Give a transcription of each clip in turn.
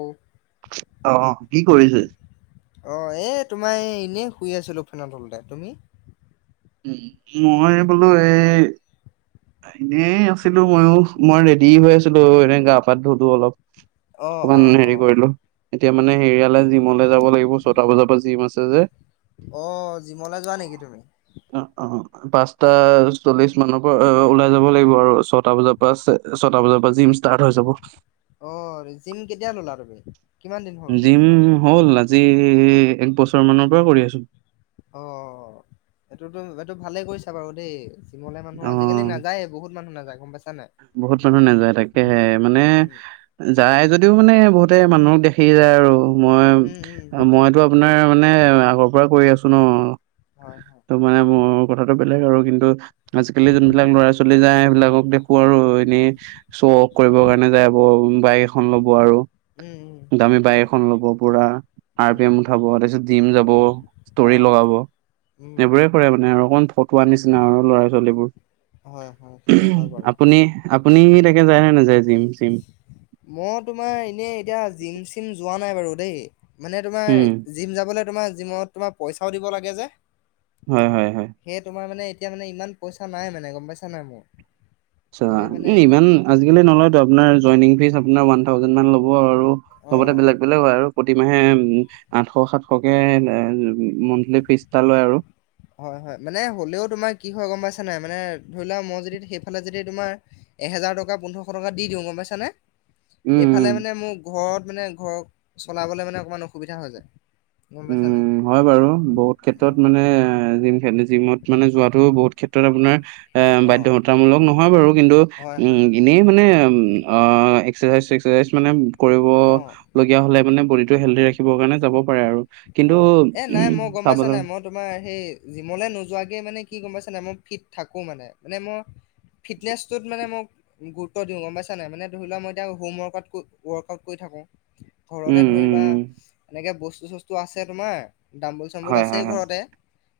অ' অ', কি কৰিছে? অ', এ তোমাৰ এনেই শুই আছো ফেনৰ তলতে, তুমি? উ মই বোলো এই এনেই আছিলো ময়ো মই ৰেডি হৈ আছিলো এনে গা পা ধোলো অলপ। অ অকমান অ অ হেৰি কৰিলো। এতিয়া মানে হেৰিয়ালে জিমলে যাব লাগিব ছটা বজাৰ পা জিম আছে যে। অঁ জিমলে যোৱা নেকি তুমি? অ অ পাঁচটা চল্লিশ মানৰ পৰা। অ' ওলাই যাব লাগিব আৰু ছয়টা বজাৰ পা ছটা বজাৰ পা জিম ষ্টাৰ্ট হৈ যাব। অঁ জিম কেতিয়া ল'লা তুমি? কিমান দিন হ'ল গৈ জিম থকা? হ'ল আজি এক বছৰ মানৰ পৰা কৰি আছো। অ' অ' অ' এইটো এইটো ভালে কৰিছা বাৰু দেই। ৱলে মানুহ অ আজি কালি নাযায়েই বহুত মানুহ নাযায় গ'ম পাই বহুত মানুহ নাযায় তাকেহে, মানে উম যাই যদ তেও মানে বহুতে মানুহক দেখি যায় আৰু। মই উম উম মইতো আপোনাৰ মানে আগৰ পৰা কৰি আছো ন। হয় হয় ত' মানে মোৰ কথাটো বেলেগ আৰু কিন্তু আজিকালি উম যোনবিলাক ল'ৰা ছোৱালী যায় সেই বিলাকক দে আৰু এনেই শ্ব' অফ কৰিবৰ কাৰণে যাব বাইক এখন ল'ব আৰু উম উম। দামী তাকে বাইক তাকে এখন ল'ব পুৰা। আৰ উম পি এম উঠাব, তাৰপিছত ডিম যাব, অ ষ্টৰি লগাব উম এইবোৰে কৰে মানে আৰু অক ফটোৱা নিচিনা আৰু ল'ৰা ছোৱালীবোৰ। হয় হয় সেইটো হয় বাৰু। আপুনি, আপুনি তাকে যায় নে নাযায় জিম চিম? মই তোমাৰ এনেই এতিয়া জিম চিম যোৱা নাই বাৰু। দেই মানে তোমাৰ উম জিম যাবলৈ তোমাৰ জিমত তোমাৰ পইচাও দিব লাগে যে। হয় হয় হয় সে তোমাৰ মানে এতিয়া মানে ইমান পইচা নাই মানে গম পাইছা নাই মোৰ। আচ্ছা তাকে মানে ইমান আজিকালি নলয়তো আপোনাৰ জইনিং ফিজ আপোনাৰ ওৱান থাউজেণ্ড মান ল'ব আৰু। আৰু অ চবতে বেলেগ বেলেগ হয় আৰু। প্ৰতিমাহে আঠশ সাতশকে এ এ মাউণ্টলি ফিজ এটা লয় আৰু। হয় হয় মানে হ'লেও তোমাৰ কি হয় গম পাইছা নাই মানে ধৰি লোৱা মই যদি সেইফালে যদি তোমাৰ এহেজাৰ টকা পোন্ধৰশ টকা দিওঁ গম পাইছা নে। উম এইফালে উম মানে মো ঘৰত মানে ঘৰ চলাবলে মানে অকণমান অসুবিধা হৈ যায়। গম পাইছা নাই উম হয় বাৰু বহুত অ ক্ষেত্ৰত মানে জিম জিমত মানে যোৱাটো বহুত ক্ষেত্ৰত আপোনাৰ এ অ বাধ্যতামূলক নহয় বাৰু কিন্তু হয় হয় উম এনেই মানে অ এক এস্কছাইজ ছেস্কছাইজ মানে অ কৰিবলগীয়া হ'লে মানে বডিটো হেলডি ৰাখিবৰ কাৰণে যাব পাৰে আৰু। কিন্তু অ এ নাই উম, মই গম পাইছা চাবলৈ নাই মই তোমাৰ সেই জিমলে নোযোৱাকে মানে কি গম পাইছা নাই মই ফিট থাকো মানে মানে ম ফিটনেচটোত মানে মোক গুৰুত্ব দিওঁ গম পাইছা নাই মানে ধৰি লোৱা মই এতিয়া হোমৱৰ্কত ৱৰ্কআউট কৰি থাকো। ঘৰতে উম ধৰি উম লোৱা উম এনেকে বস্তু চস্তু আছে তোমাৰ দাম্বোুল হয় চাম্বুল হয় হয় আছেই ঘৰতে।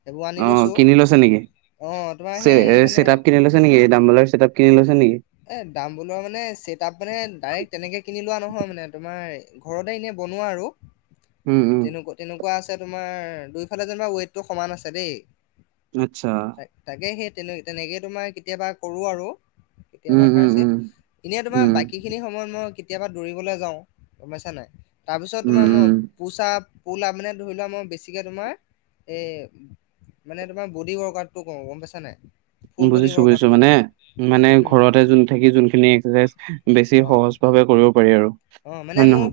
সেইবোৰ আনি অ', লৈছো কিনি লৈছে নেকি? অ তোমাৰ সেই মানে ছেটআপ কিনি লৈছে নেকি, দাম্বলৰ চেটআপ কিনি লৈছে নেকি? এ দাম বুলোৱা মানে, চেট আপ মানে ডাইৰেক্ট তেনেকে কিনি লোৱা নহয় মানে, তোমাৰ ঘৰতে এনে বনোৱা আৰু। উম উম তেনেকুৱা তেনেকুৱা আছে, তোমাৰ দুইফালে যেনিবা ৱেইটটো সমান আছে দেই। আচ্ছা তাকে, তাকে, সেই তেনে তেনেকে তোমাৰ কেতিয়াবা কৰোঁ আৰু। উম কেতিয়াবা উম উম কাৰচিত, এনেই তোমাৰ উম বাকী খিনি সময়ত মই কেতিয়াবা দৌৰিবলৈ যাওঁ, গম পাইছা নাই। তাৰপিছত উম তোমাৰ মই পোচাপ পোলা মানে ধৰি লোৱা মই বেছিকে তোমাৰ এ মানে তোমাৰ বডী ৱৰ্কআউটটো কও গম পাইছা নাই। ফুল বডি বুজিছো বুজিছো ৱৰ্কআউটটো মানে কৰো মানে উম ঘৰতে যোন থাকি যোনখিনি এস্কছাইজ বেছি অ সহজ ভাৱে কৰিব পাৰি আৰু। অ মানে হয় নে মো নহয়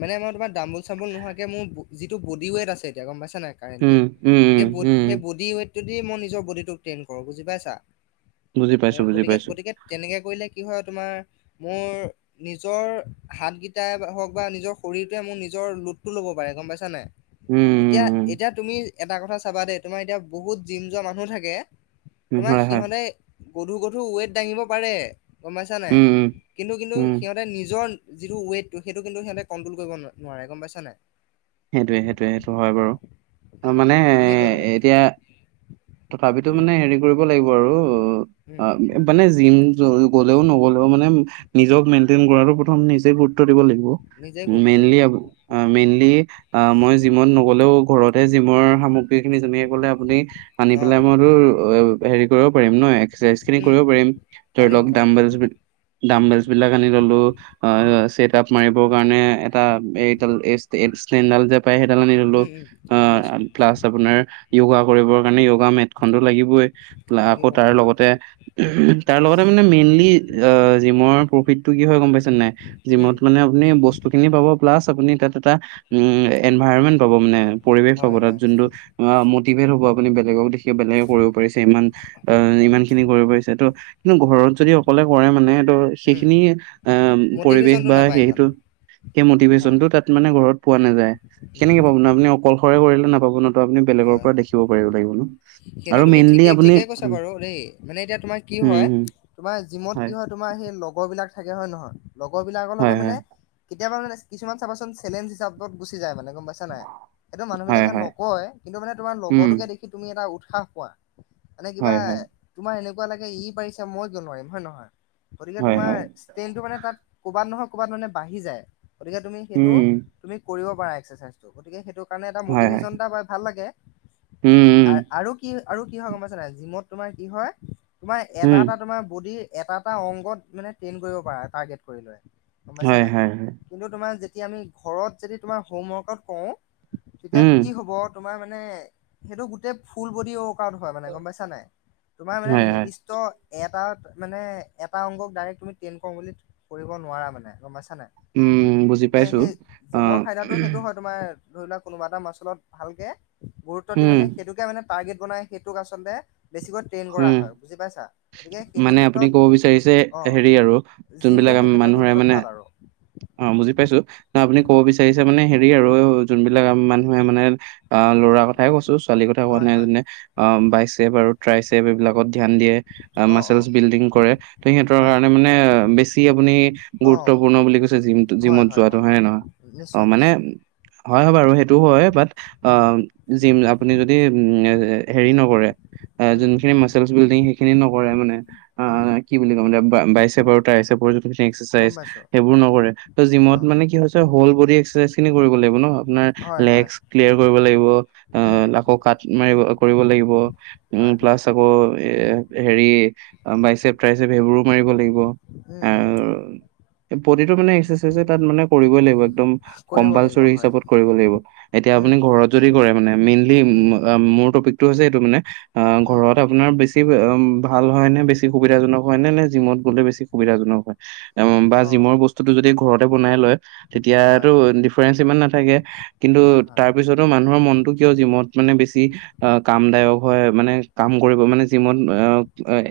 মানে মই তোমাৰ দামোল চাবোল নোহোৱাকে মোৰ যিটো বডি ৱেট আছে এতিয়া গম পাইছা ছা নাই কাৰেনলি, উম উম উম সে বড উম সে বডি ৱেটটো দি মই নিজৰ বডিটো ট্টেন কৰো বুজি পাইছা। বুজি এ পাইছো বুজি গতিকে, পাইছো গতিকে তেনেকে কৰিলে কি হয় তোমাৰ, মোৰ, নিজৰ হাতকেইটাই হওক, বা নিজৰ শৰীৰটোৱে মোৰ নিজৰ লোটটো ল'ব পাৰে গম পাইছা নে নাই? উম উম এতিয়া, এতিয়া উম তুমি এটা কথা চাবা দেই, তোমাৰ এতিয়া বহুত জিম যোৱা মানুহ থাকে উম, তোমাৰ হয় হয় সিহঁতে গধুৰ গধুৰ ৱেট দাঙিব পাৰে। গম পাইছা নাই, উম উম কিন্তু, কিন্তু উম সিহঁতে নিজৰ যিটো ৱেইটটো সেইটো কিন্তু সিহঁতে কন্ট্ৰল কৰিব নোৱাৰে, গম পাইছ নাই। সেইটোৱে, সেইটোৱে, সেইটো হয় বাৰু, অ' সে- মানে সে- সেইটোৱে মানে এতিয়া কথাটো তথাপিতো উম মানে হেৰি কৰিব লাগিব উম মানে জিম গ'লেও ন'গলেও মানে নিজক মেইন্টেইন কৰাটো প্ৰথম নিজক গুৰুত্ব দিব লাগিব, নিজেই গুৰুত্ব দিব মেইনলি, আ, লাগিব। মেইনলি আ, মই জিমত নগলেও ঘৰতহে জিমৰ সামগ্ৰী খিনি আপুনি আনি পেলাই, অ' মইতো অ', হেৰি কৰিব পাৰিম নহয় এক্সাৰচাইজখিনি উম কৰিব পাৰিম, ধৰি পাৰিম লওঁক পাৰিম দামব দাম বেলচবিলাক আনি ললোঁ, উম। অ', ছেট আপ মাৰিবৰ কাৰণে এটা, এই যে পায় সেইডাল আনি ল'লো, উম, উম, আ, গম পাইছোঁ, গম পাইছোঁ, প্লাছ আপোনাৰ য়গা কৰিবৰ কাৰণে য়োগা মেট খনটো লাগিবই, আকৌ লাগিব, তাৰ লাগিব, লগতে, তাৰ লগতে মানে মেইনলি অ', জিমৰ প্ৰফিটটো কি হয় গম পাই নাই, উম, জিমত মানে আপুনি বস্তু খিনি পাব। প্লাছ আপুনি এটা দুটা, উম, এনভাইৰনমেণ্ট পাব মানে পৰিৱেশ পাব হয়, তাত হয়, যোনটো অ', মটিভেট হ'ব আপুনি বেলেগক দেখি বেলেগে কৰিব পাৰিছে ইমান অ', হয়, ইমান খিনি হয়, কৰিব পাৰিছে ত', কিন্তু ঘৰত যদি অকলে কৰে মানে উম, সেইখিনি আ, পৰিৱেশ মটিভেশ্যনটো বা নাপায় ইমান, সেইটো সেই হয়, মটিভেশ্বনটো তাত মানে ঘৰত পোৱা উম, কেনেকে পাব ন আপুনি, অকলশৰে কৰিলে নাপাব ন? নি বেলেগৰ হয়, পৰা হয়, দেখিব পাৰিব লাগিব ন। সেইটো আৰু তুমি মেইনলি ঠিকেই, আপুনি ঠিকেই কৈছা বাৰু দেই, মানে এতিয়া তোমাৰ কি হম, হয় হম। তোমাৰ জিমত কি হয়, তোমাৰ সেই লগৰ বিলাক থাকে হয় নহয়। লগৰ বিলাকৰ হয় লগত মানে হয় কেতিয়াবা মানে কিছুমান চাবাচোন চেলেঞ্জ হিচাপত গুচি যায় মানে গম পাইছা নাই? এইটো হয় মানুহবিলাকে হয় নকয়, কিন্তু মানে তোমাৰ উম লগৰটোকে দেখি তুমি এটা উৎসাহ পোৱা। মানে কিবা, হয় হয় তোমাৰ এনেকুৱা লাগে ই পাৰিছে, মই কিয় নোৱাৰিম! হয়নে নহয়? গতিকে হয় তোমাৰ হয় ষ্টেনটো মানে তাত ক'বাত নহয় ক'বাত মানে বাঢ়ি যায়। গতিকে তুমি সেইটো, উম তুমি কৰিব পাৰা এক্সাৰচাইজটো। গতিকে সেইটো কাৰণে এটা হয় হয় মটিভেশচন এটা বা ভাল লাগে, উম উম আৰু কি আৰু কি হয় গম পাইছা নাই, জিমত তোমাৰ কি হয় তোমাৰ এটা উম এটা তোমাৰ বডি, এটা এটা অংগ মানে ট্ৰেইন কৰিব পাৰা টাৰ্গেট কৰি লৈ। গম পাইছা হয় নাই? হয় হয় কিন্তু তোমাৰ যেতিয়া আমি ঘৰত যদি তোমাৰ হোমৱৰ্কাউট কৰোঁ তেতিয়া উম কি হ'ব, তোমাৰ মানে সেইটো গোটেই ফুল বডি অ' আউট হয় মানে গম পাইছা নাই? তোমাৰ মানে হয় হয় নিৰ্দিষ্ট এটা মানে এটা অংগক ডাইৰেক্ট তুমি ট্ৰেইন কৰোঁ বুলি কৰিব নোৱাৰা মানে। গম পাইছা নাই? উম, বুজি গতিকে পাইছোঁ, সেই অ'। জিমৰ ফাইদাটো সেইটো হয় তোমাৰ ধৰি লোৱা কোনোবা এটা মাচলত ভালকে, গুৰুত্ব দি উম মানে সেইটোকে মানে টাৰ্গেট বনাই সেইটোক আচলতে বেছিকৈ ট্ৰেইন কৰা উম হয়। বুজি পাইছা? গতিকে সেইটো মানে আপুনি ক'ব ক্ষেত্ৰত বিচাৰিছে অ', হেৰি আৰু যোনবিলাক জিমটো সেই আম- ক্ষেত্ৰ সেই মানুহে ক্ষেত্ৰত মানে ভাল আৰু। অ' উম, বুজি পাইছো। না আপুনি উম ক'ব বিচাৰিছে মানে হেৰি আৰু যোনবিলাক মানুহে মানে, অ ল'ৰা কথাই কৈছোঁ। ছোৱালীৰ কথা কোৱা হয় নাই, হয়, যেনে অ বাই চেপ আৰু ট্ৰাইছেপ এইবিলাকত ধ্যান দিয়ে, অ' মাছলচ অ' বিল্ডিং কৰে। ত' সিহঁতৰ হয়, কাৰণে মানে আ, বেছি আপুনি গুৰুত্ব অ' পূৰ্ণ বুলি কৈছে জিমটো, জিমত যোৱাটো। হয় নে নহয়? অ নিশ্চয়, মানে নিশ্চয়। হয় বাৰু সেই টো হয় বাট, আ উম, জিম আপুনি যদি হেৰি নকৰে এ উম, যোনখিনি মাচলচ বিল্ডিং, সেইখিনি নকৰে মানে আ, উম, কি বুলি কম এতিয়া, বাইচেপ আৰু ট্ৰাইচেপ্ৰ গম এক্সাৰচাইজ পাইছোঁ। সেইবোৰ নকৰে, ত' জিমত অ', মানে কি হৈছে, হল বডি এক্সাৰচাইজ খিনি কৰিব লাগিব ন? আপোনাৰ হয়, হয়, লেগচ ক্লিয়াৰ কৰিব লাগিব, অ উম, আকৌ কাট মাৰিব কৰিব লাগিব। উ হয়, হয়, প্লাছ আকৌ, এ হেৰি বাইচেপ, টাইচেপ সেইবোৰো মাৰিব লাগিব। উম উম। আৰু প্ৰতিটো মানে এক্সাৰচাইজে তাত মানে কৰিবই লাগিব। একদম কৰিব লাগিব কম্পালচৰি হয়। হিচাপত কৰিব লাগিব। এতিয়া উম, আপুনি ঘৰত তাকে, যদি কৰে প্ৰায় মানে, মেইনলী উম, ম আ মোৰ টপিক টো হৈছে এইটো মানে, অ উম, ঘৰত আপোনাৰ বেছি ভাল হয়নে? বেচি সুবিধাজনক হয় নে? নে জিমত গ'লে বেছি সুবিধাজনক হয়? বা অ', জিমৰ বস্তুতটো যদি ঘৰত বনাই লয়, তেতিয়াটো হয়, ডিফাৰেঞ্চ ইমান নাথাকে। কিন্তু হয়, হয়, তাৰ পিছতো মানুহৰ মনটো কিয় জিমত মানে বেছি অ কামদায়ক হয়? মানে কাম কৰিব মানে জিমত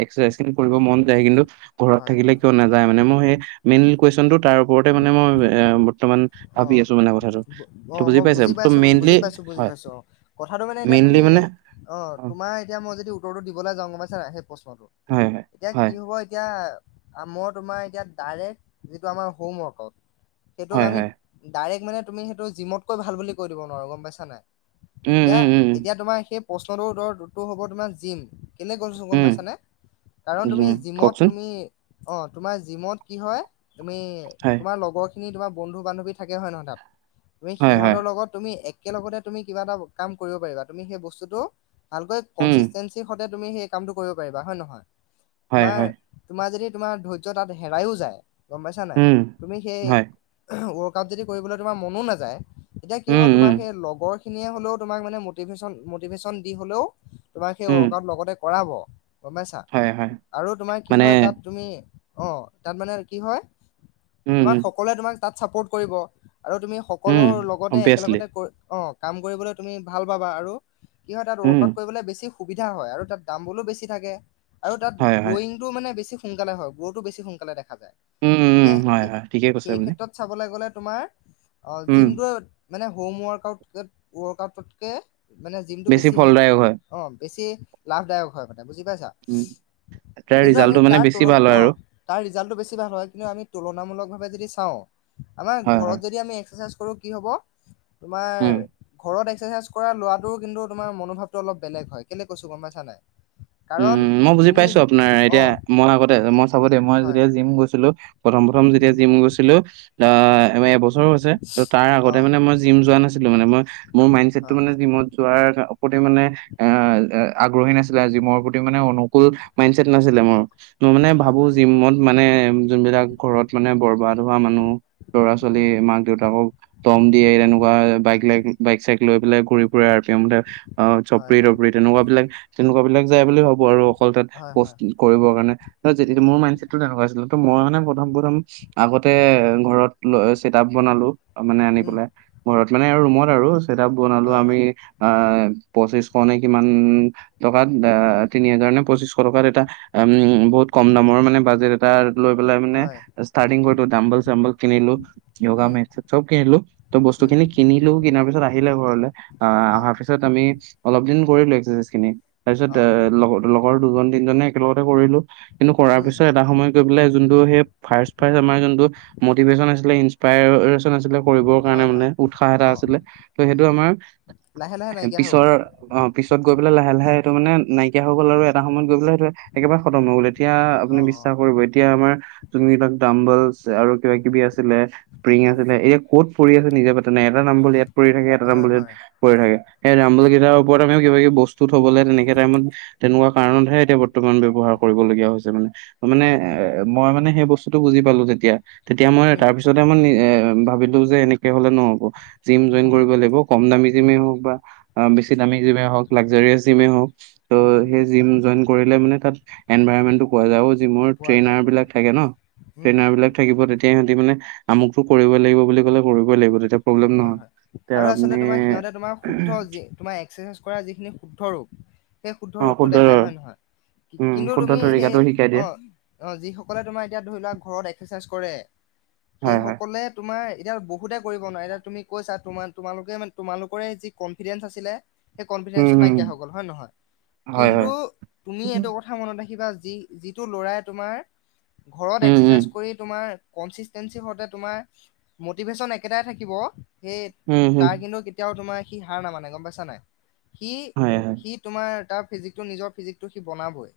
এক্সাৰচাইজ কৰিব মন যায়। কিন্তু ঘৰত হয়, থাকিলে হয়, কিয় নাযায়? মানে মোৰ সেই মেইন কুৱেশনতটো তাৰ ওপৰতে মানে মই এ বৰ্তমান ভাবি অ'। আছো মানে কথাটো। ত' অ', বুজি মই পাইছা? ত' পাইছোঁ, মেইনলি, বুজি পাইছোঁ, বুজি হয়। পাইছোঁ অ'। কথাটো মানে এতিয়া মেইনলি তুমি, মানে অ' তোমাৰ এতিয়া মই যদি উত্তৰটো দিবলে যাওঁ, গম পাইছা নাই? সেই প্ৰশ্নটো, হয় হয় এতিয়া কি হয় হ'ব এতিয়া আ মই তোমাৰ এতিয়া ডাইৰেক্ট, যিটো আমাৰ হোম ৱৰ্কআউট সেইটোক হয় আমি হয় ডাইৰেক্ট মানে তুমি সেইটো জিমতকৈ ভাল কৈ দিব নোৱাৰো গম পাইছা নাই? উম এতিয়া, উম উম এতিয়া তোমাৰ সেই প্ৰশ্নটোৰ উতৰটো হ'ব তোমাৰ জিম কেলে কৈছো গম উম পাইছানে? কাৰণ উম তুমি উম, জিমত কওকচোন তুমি অ' তোমাৰ জিমত কি হয়, তুমি হয় তোমাৰ লগৰখিনি তোমাৰ বন্ধু বান্ধৱী থাকে হয় নহয় তাত তুমি হয় হয় সিহঁতৰ লগত তুমি এক একেলগতে তুমি কিবা এটা কাম কৰিব পাৰিবা তুমি সেই বস্তুটো ভালকৈ উম কনসিস্টেন্সি তুমি সেই কামটো কৰিব পাৰিবা হয় নহয়? হয় তোমাৰ, হয় তোমাৰ যদি ধৰ্য তাত হেৰাইও যায় গম পাইছা নাই উম, তুমি সেই হয়। ৱৰ্কটো তাত যদি কৰিবলৈ তোমাৰ মনো নাযায় তেতিয়া কি উম, হ'ব উম, তোমাৰ সেই লগৰ খিনিয়ে হলেও তোমাক মানে মটিভেশচন মটিভেশচন দি হলেও তোমাক সেই উম, ৱৰ্কআউট লগতে কৰাব। গম পাইছা হয়, হয়। আৰু তোমাৰ কি মানে হয় তাত তুমি, অঁ, তাত মানে কি হয় উম, তোমাক উম, সকলোৱে তোমাক তাত চাপোৰ্ট কৰিব। আৰু তুমি সকলো উম, লগতে অবভিয়াছলি। একেলগতে ক, অঁ কাম কৰিবলৈ তুমি ভাল পাবা আৰু কি হয় তাত উম, ৱৰ্কআউট কৰিবলৈ বেছি সুবিধা হয় আৰু তাত দাম বলো বেছি থাকে। আৰু তাত হয়, হয়। গ্ৰ'য়িংটো মানে বেছি সোনকালে হয় গ্ৰ'টো বেছি সোনকালে দেখাই। [unintelligible] উম, উম, গতিকে হয়, স হয়। ঠিকে কৈছে সেই আপুনি। ক্ষেত্ৰত চাবলৈ গলে তোমাৰ অ উম, জিমটোৱে মানে হোম ৱৰ্কআউট ৱৰ্কআউটতকে মানে জিমটো বেছি হে, ফলদায়ক হয়। অঁ বেছি লাভদায়ক হয় মানে বুজি পাইছা? উম, তাৰ কিন্তু আমি ৰিজাল্টটো মানে তাৰ বেছি তুলন, ভাল হয় অঁ আৰু। তাৰ ৰিজাল্টটো বেছি ভাল হয় কিন্তু আমি তুলনামূলকভাবে যদি চাও আমাৰ হয়, হয়। ঘৰত যদি এক্সাৰসাইজ কৰো কি হব তোমাৰ উম। ঘৰত, এক এক্সাৰসাইজ কৰা লৰাটোৰ কিন্তু তোমাৰ মনোভাৱটো অলপ বেলেগ হয় কেলেই কৈছো গম পাইছা নাই? কাৰণ উম মই বুজি তুমি পাইছো আপোনাৰ অ এতিয়া মই আগতে মই চাব দেই মই হয় যেতিয়া জিম গৈছিলো প্ৰথম প্ৰথম যেতিয়া উম জিম গৈছিলোঁ। অ আৰ এবছৰো হৈছে তো তাৰ অ আগতে মানে মই জিম যোৱা নাছিলোঁ মানে মই মোৰ মাইণ্ডচেটতো হয় মানে হয় জিমত যোৱাৰ মানে এ আগ্ৰহী নাছিলে জিমৰ ম মানে অনুকূল মাইণ্ডচেট নাছিলে মোৰ, মই মানে হয় ভাবো হয় জিমত মানে যোন বিলাক ঘৰত মানে বৰবাত ধৰা মানুহক ল'ৰা ছোৱালী উম মাক দেউতাকক দম দিয়ে তেনেকুৱা বাইক লাইক বাইক চাইক লৈ পেলাই ঘুৰি তেওঁৰ মতে অ' হয় চপৰি হয় তপৰি তেনেকুৱা বিলাক তেনেকুৱা বিলাক যায় বুলি ভাবোঁ। পুআৰু অকল তাত হয় হয় কষ্ট কৰিব কাৰণে যিহেতু মোৰ উম মাইণ্ডছেট তোৰ তেনেকুৱা আছিল। তো মই মানে প্ৰথম প্ৰথম আগতে ঘৰত ল ছেট আপ বনালোঁ মানে আনি উম পেলাই ঘৰত মানে ৰুমত আৰু চেট আপ বনালোঁ হয় আমি হয় পঁচিশশ নে কিমান টকাত। বা তিনি হাজাৰ নে পঁচিশ টকাত এটা উম, বহুত কম দামৰ মানে বাজেট এটা লৈ পেলাই মানে হয়, ষ্টাৰ্টিং কৰোঁতে ডাম্বল চাম্বল কিনিলোঁ যোগা উম, মেট চেট চ'ব কিনিলোঁ তোৰ বস্ত উম, বস্তুখিনি কিনিলোঁ কিনাৰ পিছত আহিল আকৌ ঘৰলে অহাৰ অ', পিছত আমি অলপ দিন কৰিলোঁ এক্সাৰচাইজ খিনি তাৰ পিছত অ', এ লগ লগৰ দুজন তিনজনে একেলগতে কৰিলোঁ। কিন্তু, কৰাৰ উম, পিছত এটা সময় গৈ পেলাই যোনটো সেই ফাৰ্ষ্ট ফাৰ্ষ্ট আমাৰ যোনটো মটিভেশ্যচন আছিলে, ইনস্পেয়াৰ। ত' নাছিলে কৰিবৰ হয়, কাৰণে হয়। মানে উৎসাহ এটা অ', আছিলে উম, ত'সেইটো আমাৰ লাহে লাহে হে নাইকিয়া হৈ পিছৰ গ'ল, অ, পিছত গৈ পেলাই লাহে-লাহে এইটো মানে নাই কিয়া হৈ গ'ল উম, আৰু এটা সময়ত গৈ পেলাই সেইটো একেবাৰে খতম হৈ গ'ল এতিয়া আপুনি অ', বিশ্বাস অ', কৰিব এতিয়া আমাৰ যোনবিলাক দাম্বলচ আৰু কিবা কিবি আছিলে স্প্ৰিং উম, আছিলে এয়া ক'ত পৰি আছে নিজে পাত্তা নাই এটা দাম্বোল ইয়াত পৰি থাকে এটা হয়, দাম্বোল ইয়াত হয়। পৰি থাকে। এই দাম্বলকেইটাৰ ওপৰত আমি কিবা কিবি বস্তু থবলে যেনেকে টাইমত তেনেকুৱা কাৰণতহে এতিয়া বৰ্তমান ব্যৱহাৰ কৰিবলগীয়া হৈছে মানে। অ, মানে হয়, এ হয়, মই মানে সেই বস্তুটো বুজি পালো তেতিয়া। তেতিয়া মই উম, তাৰপিছতে মই ভাবিলোঁ যে এনেকৈ হ'লে নহ'ব। জিম জইন নহ'ব কৰিব নহ'ব, লাগিব কম দামী জিমে হয়, হক বা বেছি দামী জিমে হক লাগজাৰীয়েচ জিমে উম, হওক ত' উম, উম, হেই জিম জইন কৰিলে মানে তাত এনভাইৰনমেণ্ট টো পোৱা যায় আৰু জিমৰ পোৱা যায়, ট্ৰেইনাৰ পোৱা বিলাক যায়, থাকে ন' উম, ট্ৰেইনাৰ বিলাক থাকিব তেতিয়া ইহঁতি মানে আমুকটো কৰিব লাগিব বুলি ক'লে কৰিবই লাগিব তেতিয়া প্ৰব্লেম নহয় হয়-হয় এতিয়া আৰু আচলতে আপুনি তোমাৰ সিহতে তোমাৰ শুদ্ধ যি তোমাৰ এক্সাৰচাইজ কৰা যিখিন হে শুদ্ধ ৰোগ সেই শুদ্ধ ৰোগটো দেখাই হয় নে নহয়? উম কিন্তু শুদ্ধ তুমি সেই তৰিকাটো শিকাই দিয়ে অ', অ', যিসকলে তোমাৰ এতিয়া ধৰি লোৱা ঘৰত এক্সেৰচাইজ কৰে সেই হয় হয় সকলোৱে তোমাৰ এতিয়া বু বহুতে কৰিব নোৱাৰে এতিয়া তুমি কৈছা তোমালোকে -তোমালোকৰে যি কনফিডেন্ঞ্চ আছিলে সেই উম কনফিডেঞ্চটো হম নাইকিয়া হৈ গল হয় নহয় হয় কিন্তু হয় তুমি উম এইটো কথা মনত ৰাখিবা যি যিটো ল'ৰাই তোমাৰ ঘৰত উম এক্সাৰচাইজ কৰি তোমাৰ কনচিষ্টেঞ্চি হতে তোমাৰ মটিভেচন একেটাই থাকিব হে উম হম তাৰ কিন্তু কেতিয়াও তোমাৰ সি হাৰ নামানে গম পাইছা নাই? হয় হয় সি-সি তোমাৰ তাৰ ফিজিকটো নিজৰ ফিজিকটো সি বনাবই।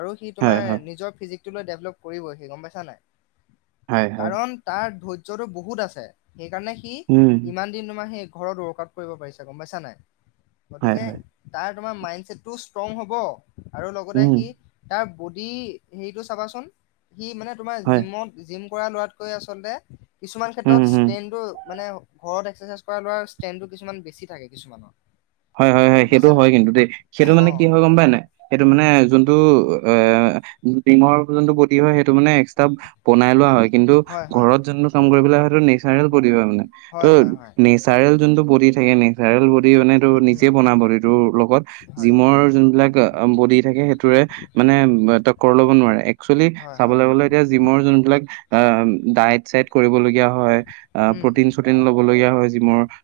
আৰু সি তোমাৰ হয় হয় নিজৰ ফীজিকটো লৈ নিজৰ দেভলপ কৰিবই গম পাইছা নাই? হয় হয় কাৰণ তাৰ ধৈৰ্যটো বহুত আছে। সেইকাৰণে সি উম ইমান দিন তোমাৰ সেই ঘৰত ৱৰ্কআউট কৰিব পাৰিছা গম পাইছা নাই? হয় গতিকে হয় তাৰ তোমাৰ মাইণ্ডছেটটো ষ্ট্ৰং হ'ব। আৰু লগতে উম সি তাৰ বডি হেৰিটো চাবাচোন। সি মানে তোমাৰ হয় জিমত জিম কৰা লৰাতকৈ আচলতে কিছুমান উম হম ষ্ট্ৰেনটো মানে ঘৰত এক্সাৰচাইজ কৰা লোৱাৰ ষ্ট্ৰেনটো কিছুমান বেছি থাকে কিছুমানৰ। হয়, হয়, হয় গম সেইটো পাইছা নাই হয় কিন্তু দেই সেইটো অ মানে কি হয় গম পায় নাই সেইটো মানে উম যোনটো এ ডিমৰ যোনটো গতি হয় সেইটো মানে এক্সট্ৰা বনাই লোৱা হয় কিন্তু হয় হয় ঘৰত যটো কাম কৰিব সেইটো নেচাৰেল মানে হয় হয় হয় [unintelligible] যোনটো বডি থাকে নে ভেৰেল বডি মানে তটো নিজে উম বনাবডিতো লগত হয় জিমৰ যোনবিলাক বডি থাকে সেইটোৰে মানে তক ল'ব নোৱাৰে। একচুৱেল হয় হয় চাবলৈ গলে এতিয়া জিমৰ যোনবিলাক অ দাইত চাইত কৰিবল গীয়া হয়, অ উম প্ৰটিন শ্ৰতিন লব লগীয়া হয় জিমৰ